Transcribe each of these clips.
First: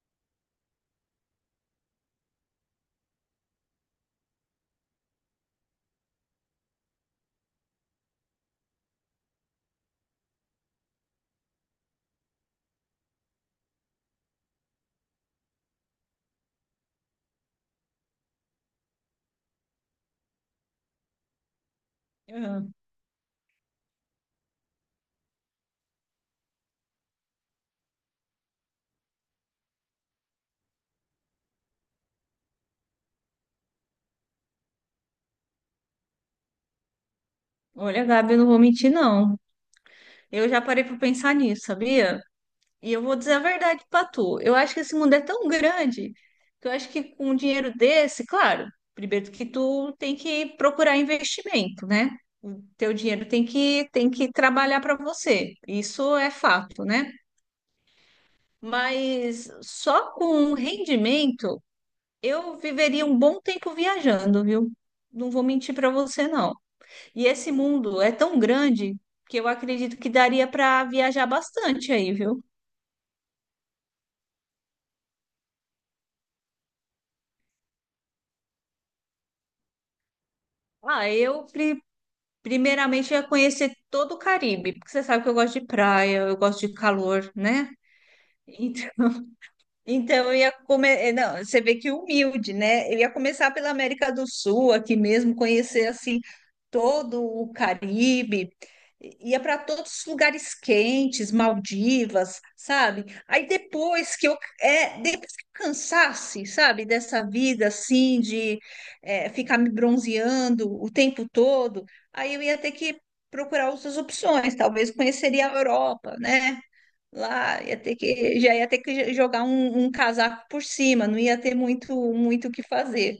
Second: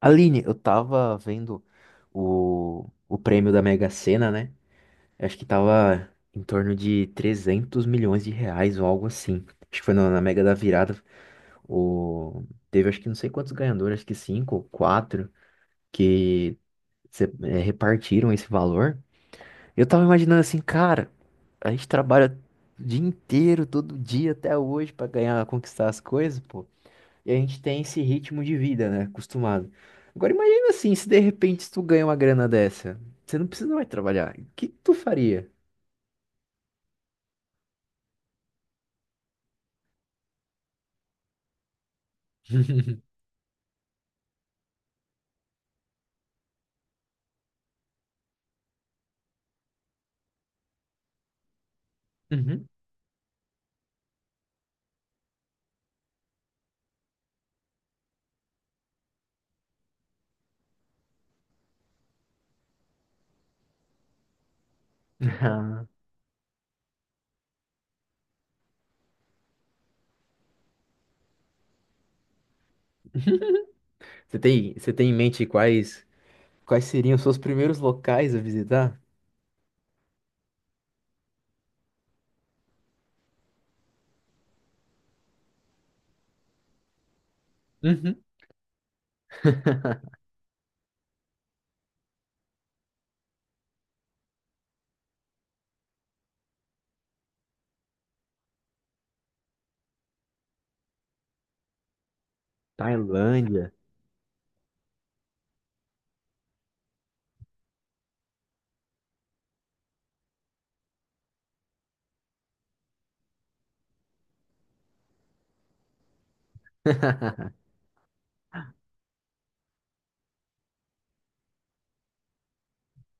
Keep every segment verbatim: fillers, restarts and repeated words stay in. Aline, eu tava vendo o, o prêmio da Mega Sena, né? Acho que tava em torno de trezentos milhões de reais ou algo assim. Acho que foi na, na Mega da Virada. O, Teve acho que não sei quantos ganhadores, acho que cinco ou quatro, que se- eh, repartiram esse valor. Eu tava imaginando assim, cara, a gente trabalha Ah, o dia inteiro, todo dia até hoje pra ganhar, conquistar as coisas, pô. E a gente tem esse ritmo de vida, né? Acostumado. Agora imagina assim, se de repente tu ganha uma grana dessa, você não precisa mais trabalhar. O que que tu faria? olha, Gabi, eu não vou mentir, não. Eu já parei para pensar nisso, sabia? E eu vou dizer a verdade para tu. Eu acho que esse mundo é tão grande que eu acho que com um dinheiro desse, claro, primeiro que tu tem que procurar investimento, né? O Uhum. teu dinheiro tem que, tem que trabalhar para você. Isso é fato, né? Mas só com um rendimento eu viveria um bom tempo viajando, viu? Não vou mentir Ah. para você, não. E esse mundo é tão grande que eu acredito que daria para viajar bastante aí, viu? Você tem, você tem em mente quais, quais seriam os seus primeiros locais a visitar? Ah, eu pri- Primeiramente ia conhecer todo o Caribe, porque você sabe que eu gosto de praia, eu gosto de calor, né? Uhum. Então, Então, eu ia começar. Não, você vê que humilde, né? Eu ia começar pela América do Sul, aqui mesmo, conhecer assim todo o Caribe, ia para todos os lugares quentes, Maldivas, sabe? Aí Tailândia. depois que eu, é, depois que eu cansasse, sabe, dessa vida assim, de é, ficar me bronzeando o tempo todo, aí eu ia ter que procurar outras opções, talvez conheceria a Europa, né? Lá ia ter que, já ia ter que jogar um, um casaco por cima, não ia ter muito muito o que fazer.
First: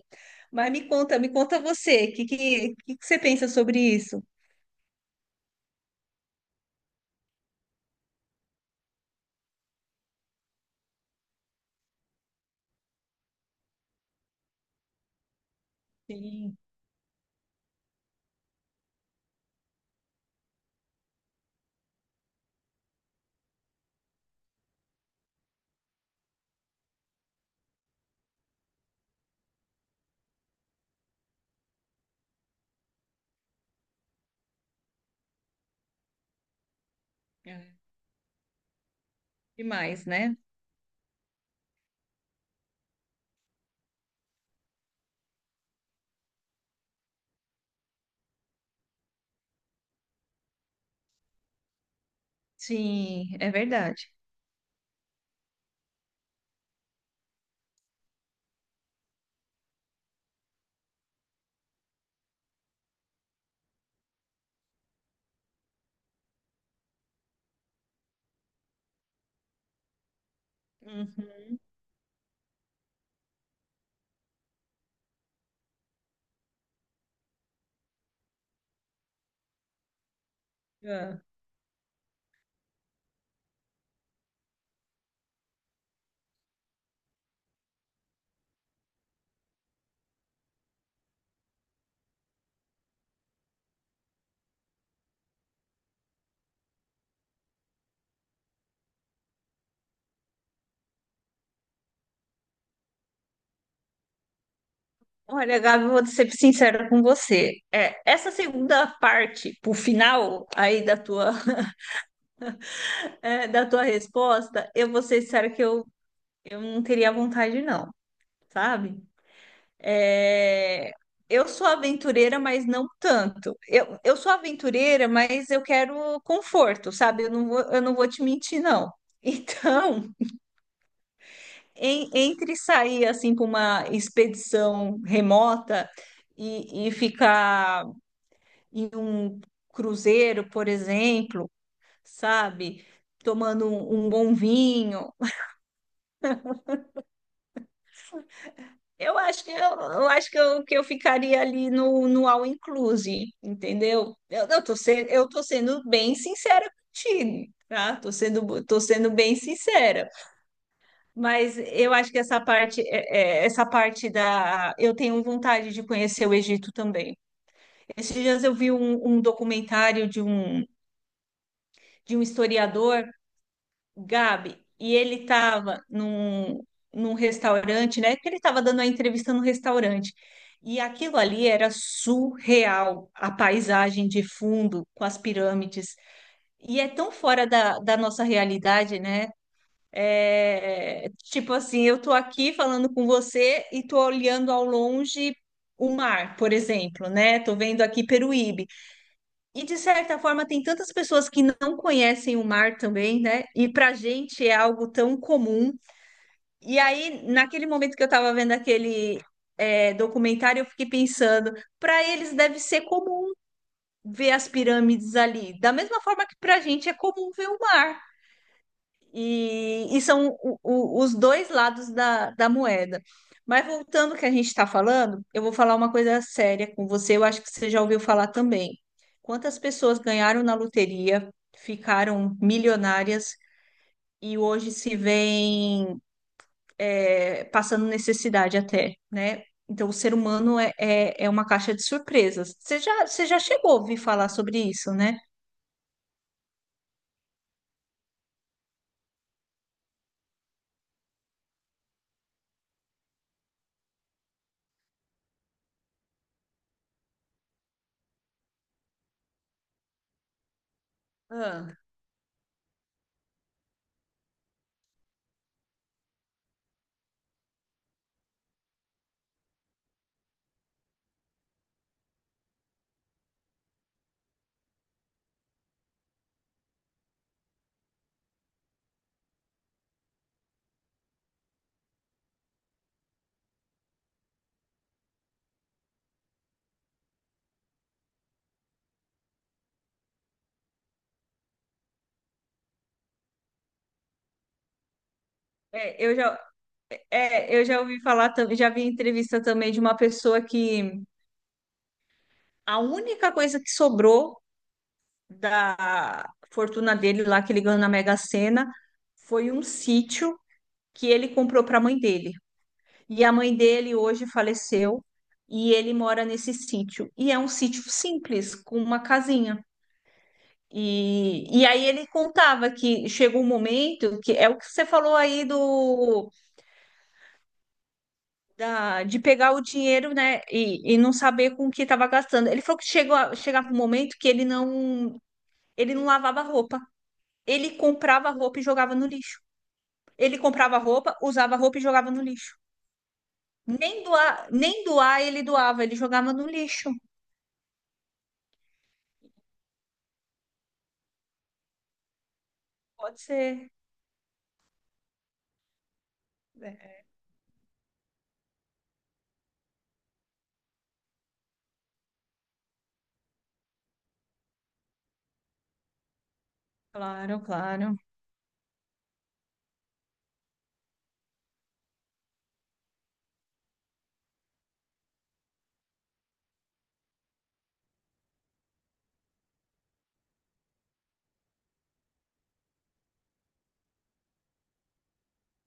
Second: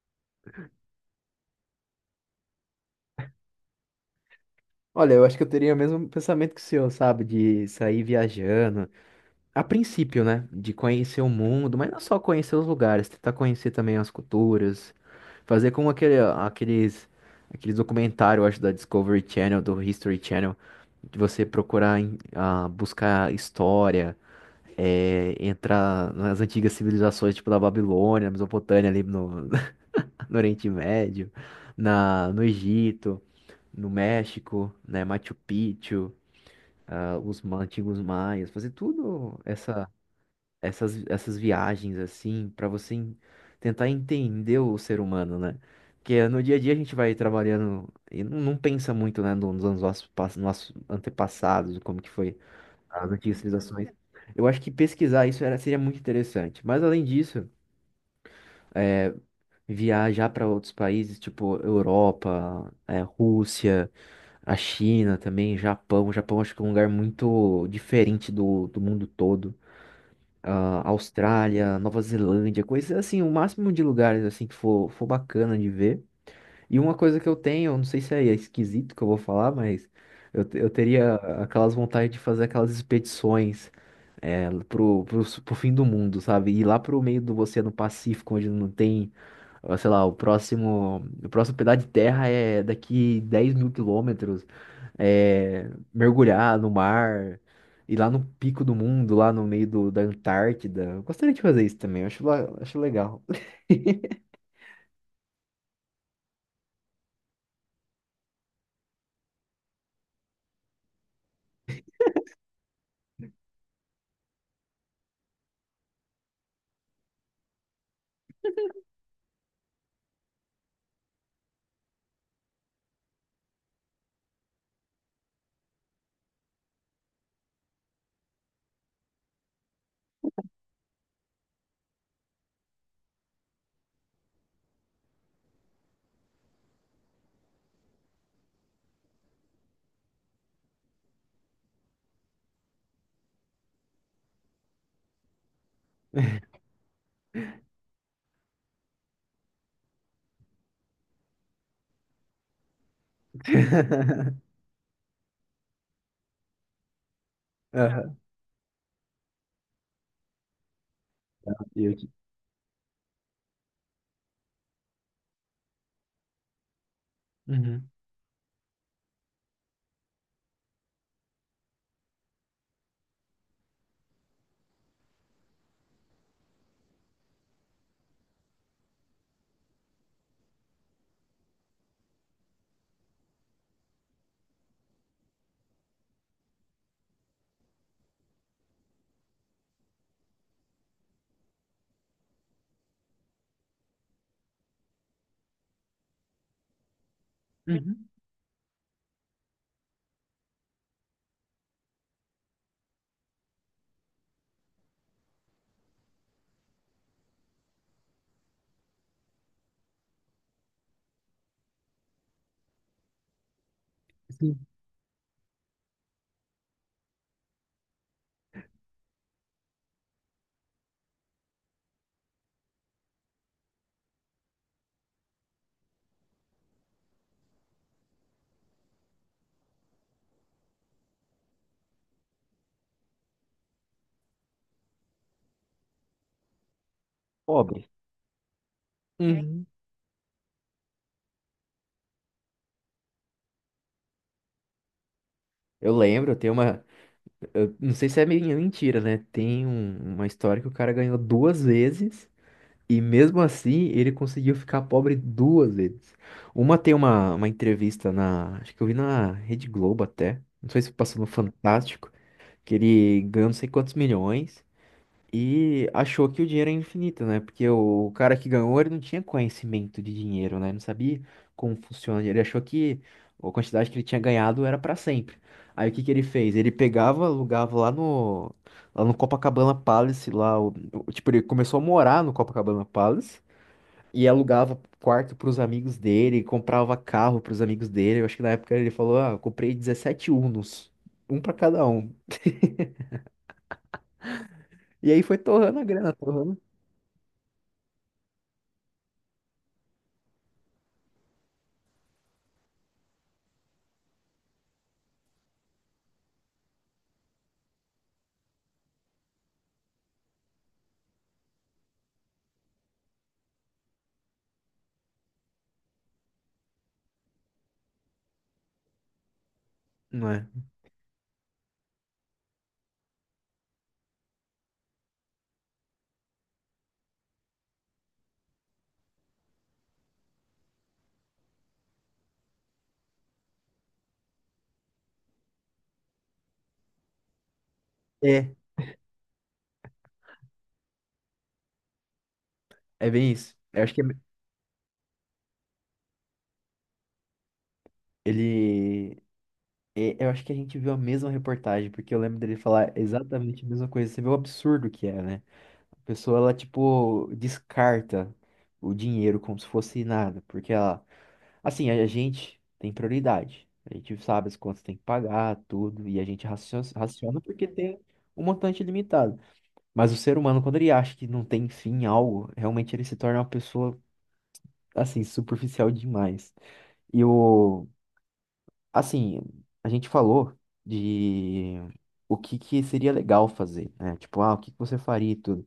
Mas me conta, me conta você, o que, que, que que você pensa sobre isso? Olha, eu acho que eu teria o mesmo pensamento que o senhor, sabe? De sair viajando, a princípio, né? De conhecer o mundo, mas não só conhecer os lugares, tentar conhecer também as culturas, fazer como aquele, Sim, aqueles, aqueles documentários, eu acho, da Discovery Channel, do History Channel, de você procurar em- ah, buscar história, eh, entrar nas antigas civilizações, tipo da Babilônia, Mesopotâmia, ali no, no Oriente Médio, na, no Egito, no México, né? Machu Picchu, ah, os ma- é. antigos maias, fazer tudo essa Demais, né? essas, essas viagens assim, pra você en- tentar entender o ser humano, né? Porque no dia a dia a gente vai trabalhando e não, não pensa muito, né, no- nos nossos, pass- nossos antepassados, como que foi as Sim, antigas é civilizações. verdade. Eu acho que pesquisar isso era, seria muito interessante. Mas além disso, é, viajar para outros países, tipo Europa, é, Rússia, a China também, Japão. O Japão acho que é um lugar muito diferente do, do mundo todo. ah, Uhum. Austrália, Nova Zelândia, coisas assim, o máximo de lugares assim que for, for bacana de ver. E uma coisa que eu tenho, eu não sei se é esquisito que eu vou falar, mas eu, te- eu teria É. aquelas vontade de fazer aquelas expedições é, pro, pro, pro fim do mundo, sabe? Ir lá pro meio do Oceano Pacífico, onde não tem ou, Sei lá, o próximo, o próximo pedaço de terra é daqui dez mil quilômetros, é, mergulhar no mar, ir lá no pico do mundo, lá no meio do- da Antártida. Eu gostaria de fazer isso também, eu acho, la- acho legal. Olha, Gabi, eu vou ser sincera com você. É, essa segunda parte, pro final aí da tua, é, da tua resposta, eu vou ser sincera que eu, eu não teria vontade, não, sabe? É, eu sou aventureira, mas não tanto. Eu, eu sou aventureira, mas eu quero conforto, sabe? Eu não vou, eu não vou te mentir, não. Então, em- entre sair assim para uma expedição remota e, e ficar em um cruzeiro, por exemplo, sabe? Tomando um, um bom vinho. Eu acho que eu, eu acho que eu, que eu ficaria ali no, no all inclusive, entendeu? Eu, eu tô sendo, eu tô sendo bem sincera contigo, tá? Tô Aham, sendo, tô sendo bem sincera. Mas eu eu que- acho que essa parte, é- é, essa parte da, eu tenho vontade de conhecer o Egito também. Uhum. Esses dias eu vi um, um documentário de um, de um historiador, Gabi, e ele estava num, num restaurante, né? Que ele estava dando a entrevista no restaurante. E aquilo ali era surreal, a paisagem de fundo com as pirâmides. E é tão fora da, da nossa realidade, né? É, tipo assim, eu tô aqui falando com você e tô olhando ao longe o mar, por exemplo, né? Tô vendo aqui Uhum. Peruíbe. E de certa forma, tem tantas pessoas que não conhecem o mar também, né? E pra gente é algo tão comum. E aí, naquele momento que eu tava vendo aquele é, documentário, eu fiquei pensando, pra eles deve ser comum ver as Sim. pirâmides ali, da mesma forma que pra gente é comum ver o mar. E, e são o- o- os dois lados da, da moeda. Mas voltando ao que a gente está falando, eu vou falar uma coisa séria com você. Eu acho que você já ouviu falar também. Quantas pessoas ganharam na loteria, ficaram milionárias e hoje se veem é, passando Pobre. necessidade até, né? Uhum. Então, o ser humano é, é, é uma caixa de surpresas. Você já, você já chegou a ouvir falar sobre isso, né? Eu lembro, tem uma. Eu não sei se é meio mentira, né? Tem um- uma história que o cara ganhou duas vezes. E mesmo assim, ele conseguiu ficar pobre duas vezes. Uma tem uma, uma entrevista na. Acho que eu vi na Rede Globo até. Não sei se passou no Ah, Fantástico. Que ele ganhou não sei quantos milhões. E achou que o dinheiro é infinito, né? Porque o cara que ganhou, ele não tinha conhecimento de dinheiro, né? Ele não sabia como funciona. Ele achou que a quantidade que ele tinha ganhado era pra sempre. Aí o que que ele fez? Ele pegava, alugava lá no, lá no Copacabana Palace, lá. O- o- tipo, ele começou a morar no Copacabana Palace. E alugava quarto pros amigos dele, comprava carro pros amigos dele. Eu acho que na época ele falou, ah, eu comprei dezessete Unos, um pra cada um. E aí foi torrando a É, grana, eu já, torrando. É, eu já ouvi falar, tam- já vi entrevista também de uma pessoa que a única coisa que sobrou da fortuna dele lá que ele ganhou na Mega Sena foi um sítio que ele comprou para a mãe dele. E a mãe dele hoje faleceu e ele mora nesse sítio. E é um sítio simples, com uma casinha. Não é? E, e aí ele contava que chegou um momento que é o que você falou aí do da- de pegar o dinheiro, né, e, e não saber com o que estava gastando. Ele falou que chegou a, chegava um momento que ele não, ele não lavava roupa. Ele comprava É. roupa e jogava no lixo. Ele comprava roupa, usava roupa e jogava no lixo. É bem isso. Eu acho que Nem doar, nem doar ele doava, ele jogava no lixo. ele. é, Eu acho que a gente viu a mesma reportagem, porque eu lembro dele falar Pode exatamente a ser. mesma coisa. Você vê o absurdo que é, né? A pessoa, ela, É, tipo, descarta o dinheiro como se fosse nada, porque ela. Assim, a gente tem prioridade. A gente sabe as contas tem que pagar, tudo, e a gente racio- raciona claro, porque claro. tem um montante limitado. Mas o ser humano, quando ele acha que não tem fim em algo, realmente ele se torna uma pessoa, assim, superficial demais. E o, assim, a gente falou de o que que seria legal fazer, né? Tipo, ah, o que que você faria e tudo.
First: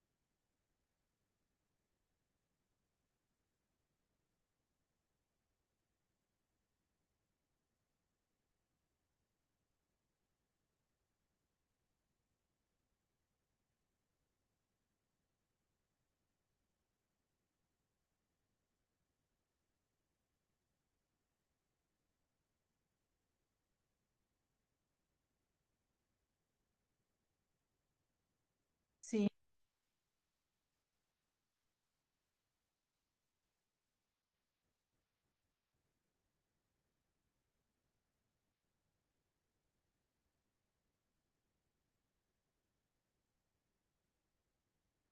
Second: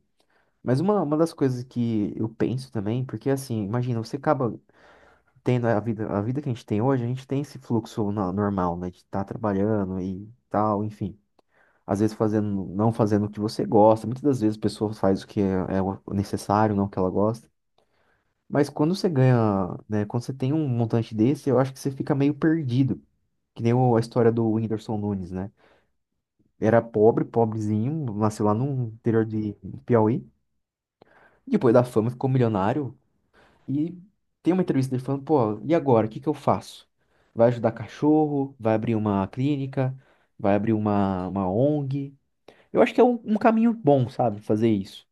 Mas uma, uma das coisas que eu penso também, porque assim, imagina, você acaba tendo a vida, a vida que a gente tem hoje, a gente tem esse fluxo no- normal, né? De estar trabalhando e tal, enfim. Às vezes fazendo, não fazendo o que você gosta. Muitas das vezes a pessoa faz o que é, é o necessário, não o que ela gosta. Mas quando você ganha, né? Quando você tem um montante desse, eu acho que você fica meio perdido. Que nem o- a história do Whindersson Nunes, né? Era pobre, pobrezinho, nasceu lá no interior Sim, de Piauí. Depois da fama ficou milionário. E tem uma entrevista dele falando, pô, e agora, o que que eu faço? Vai ajudar cachorro? Vai abrir uma clínica? Vai abrir uma, uma ONG? Eu acho que é um, um caminho bom, sabe, fazer isso.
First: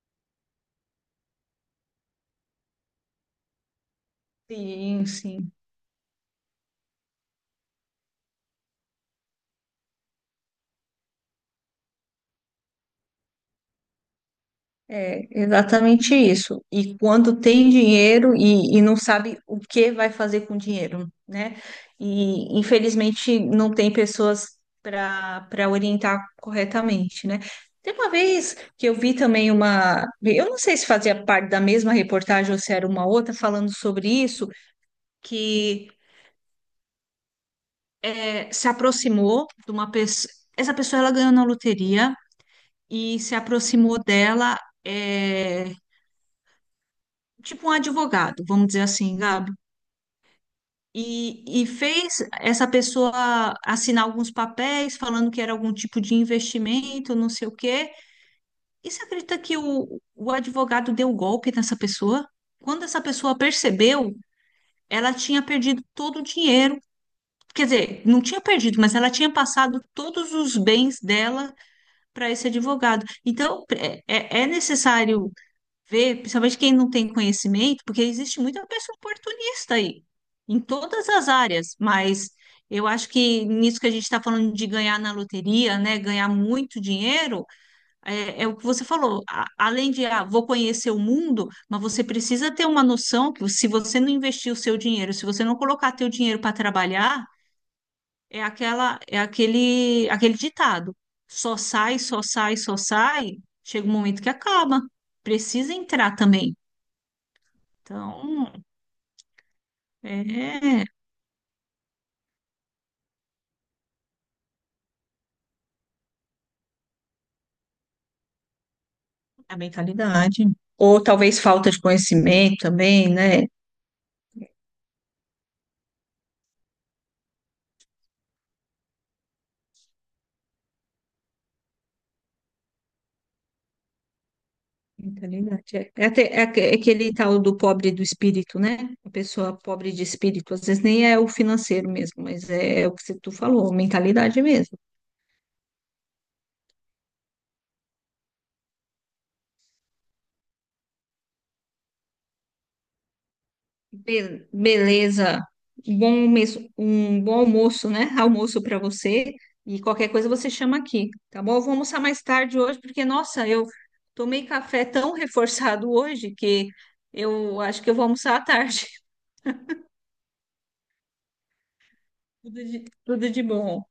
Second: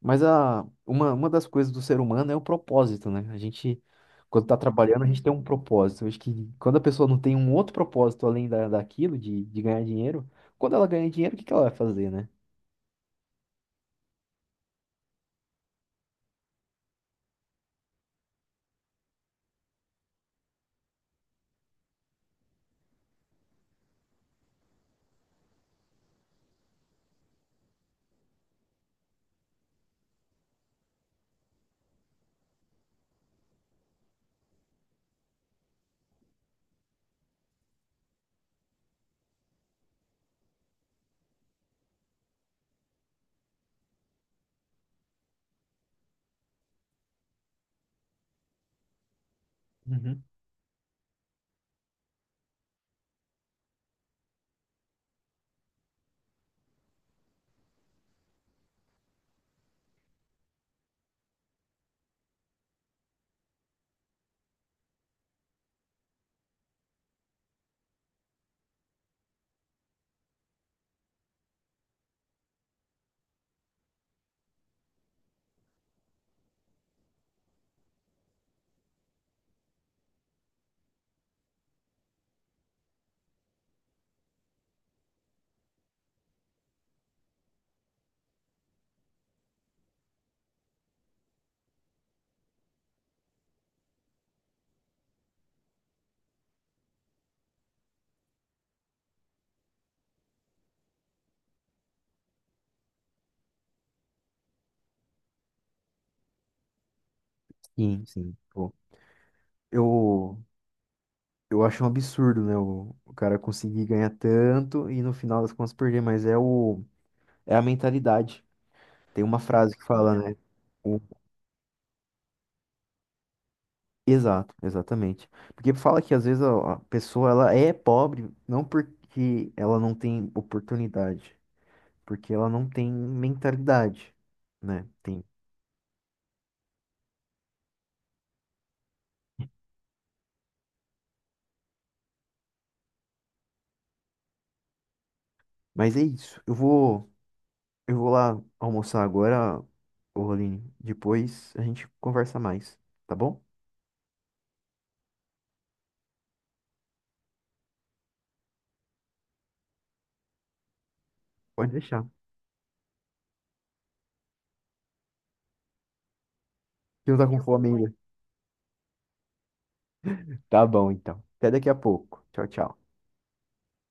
Mas a, uma, uma das coisas do ser humano é o propósito, né? A gente, quando tá trabalhando, a sim, gente tem um sim. propósito. Eu acho que quando a pessoa não tem um outro propósito além da, daquilo, de, de ganhar dinheiro, quando ela ganha dinheiro, o que que ela vai fazer, né? É exatamente isso. E quando tem dinheiro e, e não sabe o que vai fazer com o dinheiro, né? E infelizmente não tem pessoas para para orientar corretamente, né? Tem uma vez que eu vi também uma, eu não sei se fazia parte da mesma reportagem ou se era uma outra falando sobre isso, que é, se aproximou de uma pessoa. Essa pessoa ela ganhou na loteria e se aproximou dela. é, tipo um advogado, vamos dizer assim, Gabi, Uhum. e, e fez essa pessoa assinar alguns papéis falando que era algum tipo de investimento, não sei o quê. E você acredita que o, o advogado deu golpe nessa pessoa? Quando essa pessoa percebeu, ela tinha perdido todo o dinheiro. Quer dizer, não tinha perdido, mas ela tinha passado todos os bens dela para esse advogado. Então, é, é é necessário ver, principalmente quem não tem conhecimento, porque existe muita pessoa oportunista aí, em todas as áreas, mas eu acho que nisso que a gente está falando de ganhar na loteria, né, ganhar muito dinheiro, é, é o que você falou, a- além de, ah, vou conhecer o mundo, mas você precisa ter uma noção que se você não investir o seu dinheiro, se você não colocar teu dinheiro para trabalhar, é aquela, é aquele, aquele ditado, só sai, só sai, só sai, chega um momento que acaba, precisa entrar também. Sim, sim. Então, Pô, eu é Eu acho um absurdo, né? O, o cara conseguir ganhar tanto e no final das contas perder, mas é o é a mentalidade. Tem uma a frase que fala, né? mentalidade. o- Ou talvez falta de conhecimento também, né? Exato, exatamente. Porque fala que às vezes a, a pessoa ela é pobre não porque ela não tem oportunidade, porque ela não tem mentalidade, né? Tem. Mentalidade. É, é até- é aque- é aquele tal do pobre do espírito, né? A pessoa pobre de espírito, às vezes nem é o financeiro mesmo, mas é o que você- tu falou, mentalidade mesmo. Mas é isso. Eu vou eu vou lá almoçar agora, ô Aline. Depois a gente conversa mais, tá bom? Be- beleza. Bom almoço, um bom almoço, né? Almoço para você. E qualquer coisa você chama aqui, tá bom? Eu Pode vou almoçar deixar. mais tarde hoje, porque, nossa, eu tomei café tão reforçado hoje que Você não tá com eu fome acho que ainda. eu vou almoçar à tarde. Tá bom, então. Até daqui a pouco. Tchau, Tudo de, tchau. tudo de bom.